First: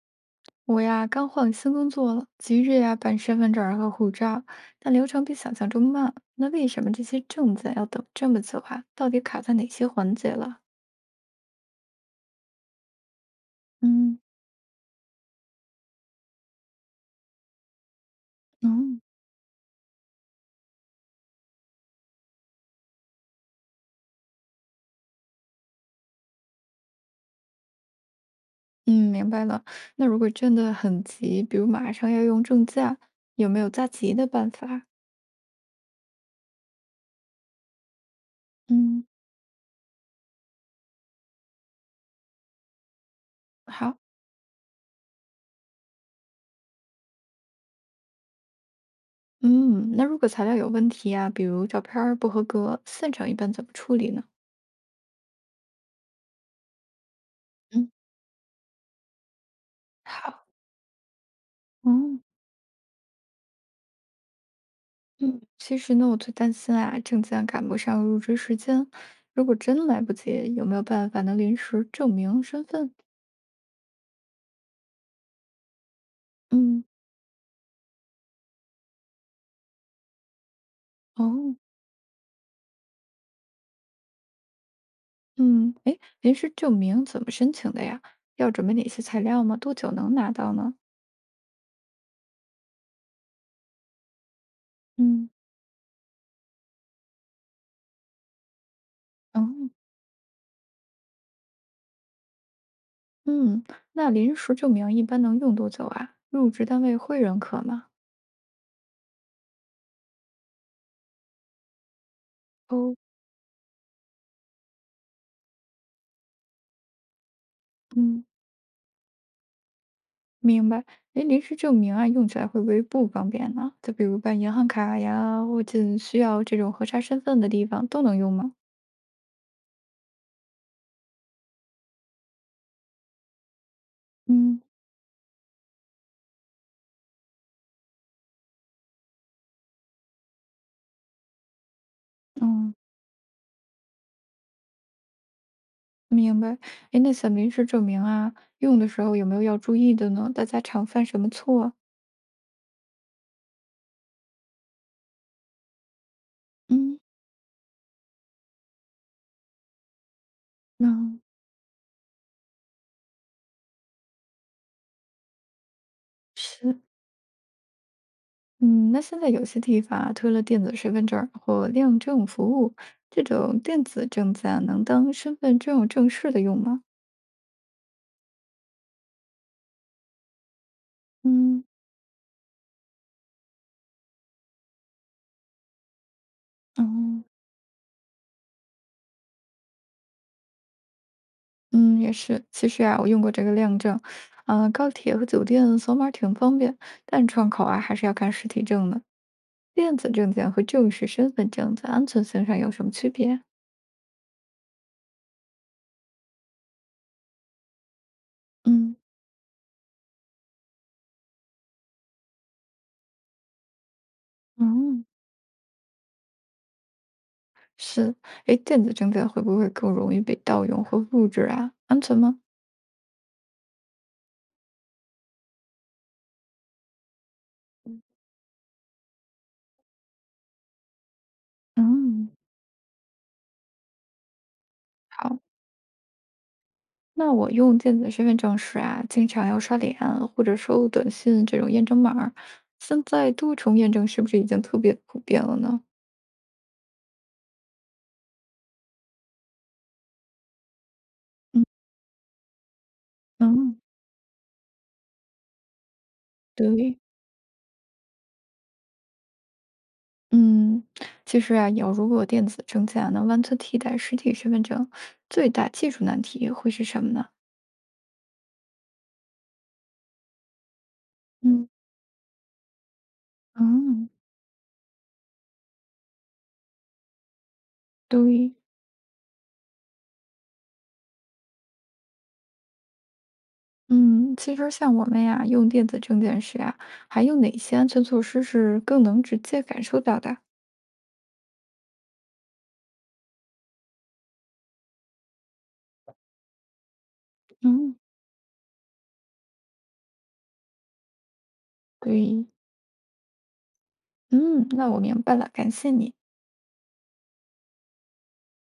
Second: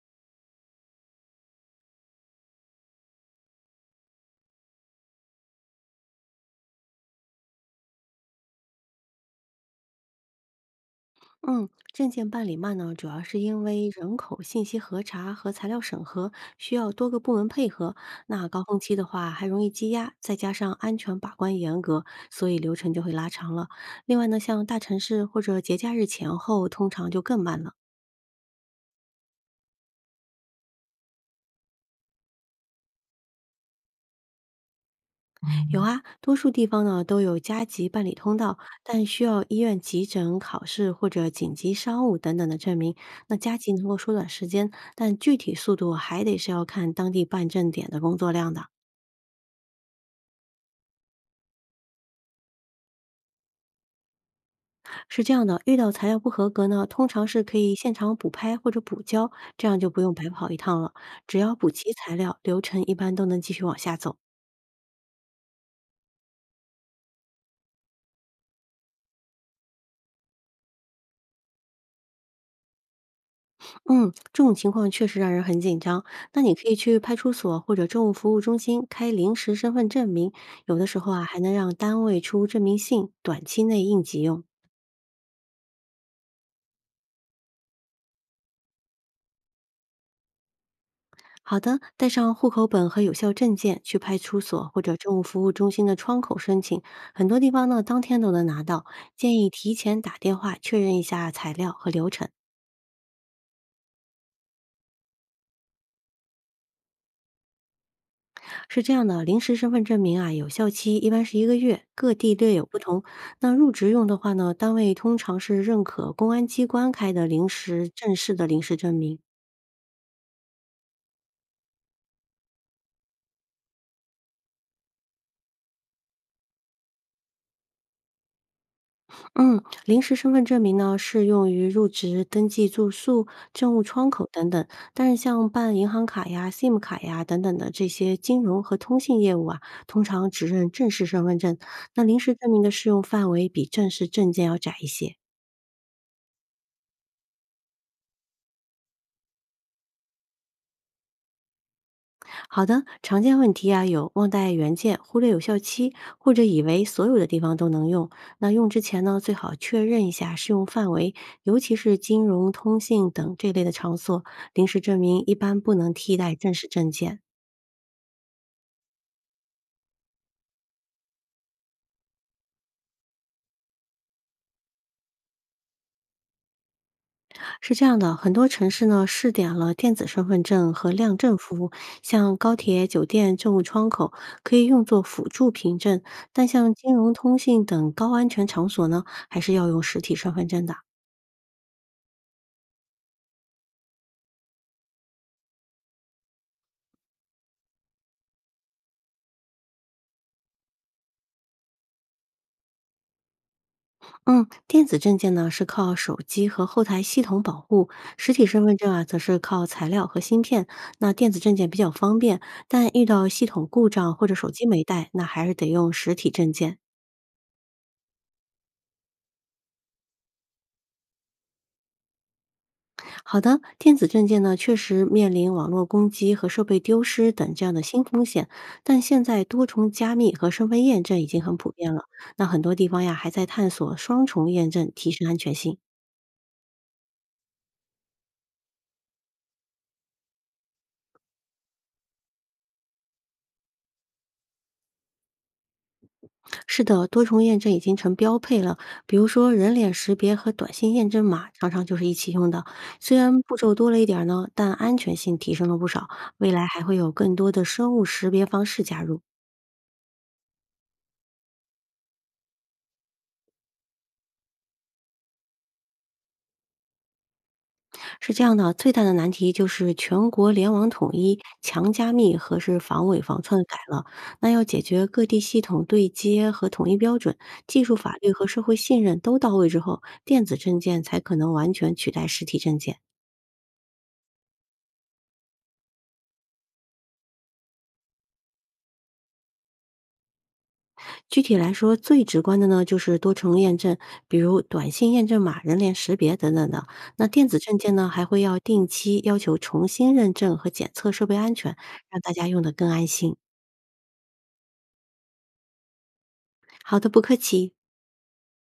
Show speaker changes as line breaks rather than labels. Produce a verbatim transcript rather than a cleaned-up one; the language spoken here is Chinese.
我呀，刚换新工作了，急着呀办身份证儿和护照，但流程比想象中慢。那为什么这些证件要等这么久啊？到底卡在哪些环节了？
嗯，证件办理慢呢，主要是因为人
嗯，
口信息核查和材料审核需要多个部门配合。那高峰期
嗯
的话，还容易积压，再加上安全把关严格，所以流程就会拉长了。另外呢，像大城市或者节假日前后，通常就更慢了。
嗯，明白了。那如果真的很急，比如马上要用证件，有没有加急的办法？
有啊，多数地方呢都有加急办理通道，但
嗯，
需要医院急诊、考试或者紧急商务等等的证明。那加急能够
好，
缩短时间，但具体速度还得是要看当地办证点的工作量的。
嗯，那如果材料有问题啊，比如照片儿不合格，现场一般怎么处理呢？
是这样的，遇到材料不合格呢，通常是可以
嗯，
现场补拍或者补交，这样就不用白
好，
跑一趟了。只要补齐材
嗯。
料，流程一般都能继续往下走。
嗯，其实呢，我最担心啊，证件赶不上入职时间，如果真来不及，有没有办法能临时证明身份？
嗯，这种情况确实让人很紧张。那你可以
嗯，
去派出所或者政务服务中心开临时身份证明，有的时候啊还能
哦，
让单位出证明信，短期内应急用。
嗯，哎，临时证明怎么申请的呀？要准备哪些材料吗？多久能拿到呢？
好的，带上户口本和有效证件去派出所或者政务
嗯。
服务中心的窗口申请，很多地方呢当天都能拿到。建
哦，
议提前打电话确认一下材料和流程。
嗯，那临时证明一般能用多久啊？入职单位会认可吗？
是这样的，临时身份证明啊，有效期一般是一个月，各地略有不
哦，
同。那入职用的话呢，单位通常是认可公安机关开的临时正
嗯。
式的临时证明。
明白，哎，临时证明啊，用起来会不会不方便呢？就比如办银行卡呀，或者需要这种核查身份的地方都能用吗？
嗯，临时身份证明呢，适用于入职、登记住宿、政务窗口等
嗯
等。但是像办银行卡呀、S I M 卡呀等等的这些金融和通信业务啊，通常只认正式身份证。那临时证明的
嗯，
适用范围比正式证件要窄一些。
明白。哎，那像临时证明啊，用的时候有没有要注意的呢？大家常犯什么错啊？
好的，常见问题啊有忘带原件、忽略有效期，或者以为
嗯，
所有的地方都能用。那用之前呢，最好确认一下适用
那
范围，尤其是金融、通信等这类的场所，临时证明一般不能替代正式
是，
证件。
嗯，那现在有些地方啊，推了电子身份证儿或亮证服务，这种电子证件能当身份证正式的用吗？
是这样的，很多城市呢试点了电子身份证和亮证服
嗯
务，像高铁、酒店、政务窗口可以用作辅助凭证，但像金融、
嗯。
通信等高安全场所呢，还是要用实体身份证的。
嗯，也是。其实啊，我用过这个亮证，嗯、高铁和酒店扫码儿挺方便，但窗口啊还是要看实体证的。电子证件和正式身份证在安全性上有什么区别？
嗯，电子证件呢是靠手机和后台系统保护，实体身份证
嗯，
啊则是靠材料和芯片。那电子证件比较方便，但遇到系统故障或者手机没
嗯，
带，那还是得用实体证件。
是。哎，电子证件会不会更容易被盗用或复制啊？安全吗？
好的，电子证件呢确实面临网络攻击和设备丢失等这样的新风险，但现在多重加密和身份验证已经很普遍了。
嗯，
那很多地方呀还在探索双重验证，提升安
好，
全性。
那我用电子身份证时啊，经常要刷脸或者收短信这种验证码儿现在多重验证是不是已经特别普遍了呢？
是的，多重验证已经成标配了。比如说，人脸识别和短信验证码常常就是一起用的。虽然步骤
嗯。
多了一点儿呢，但安全性提升了不少。未来还会
对，
有更多的生物识别方式加入。
嗯，其实啊，有如果电子证件啊能完全替代实体身份证，最大技术难题会是什么呢？
是这样的，最大的难题就是全国联网统一、
嗯，
强加密和是防伪防篡改了。
嗯，
那要解决各地系统对接和统一标准、技术法律和
对，
社会信任都到位之后，电子证件才可能完全取代实体证件。
嗯，其实像我们呀，用电子证件时啊，还有哪些安全措施是更能直接感受到的？
具体来说，最直观的呢，就是多重验证，比如短信验证码、人脸识别等等的。那电子证件
嗯，
呢，还会要定期要求重新认证和检测设备安全，让大
对，
家用得更安心。
嗯，那我明白了，感谢你。
好的，不客气。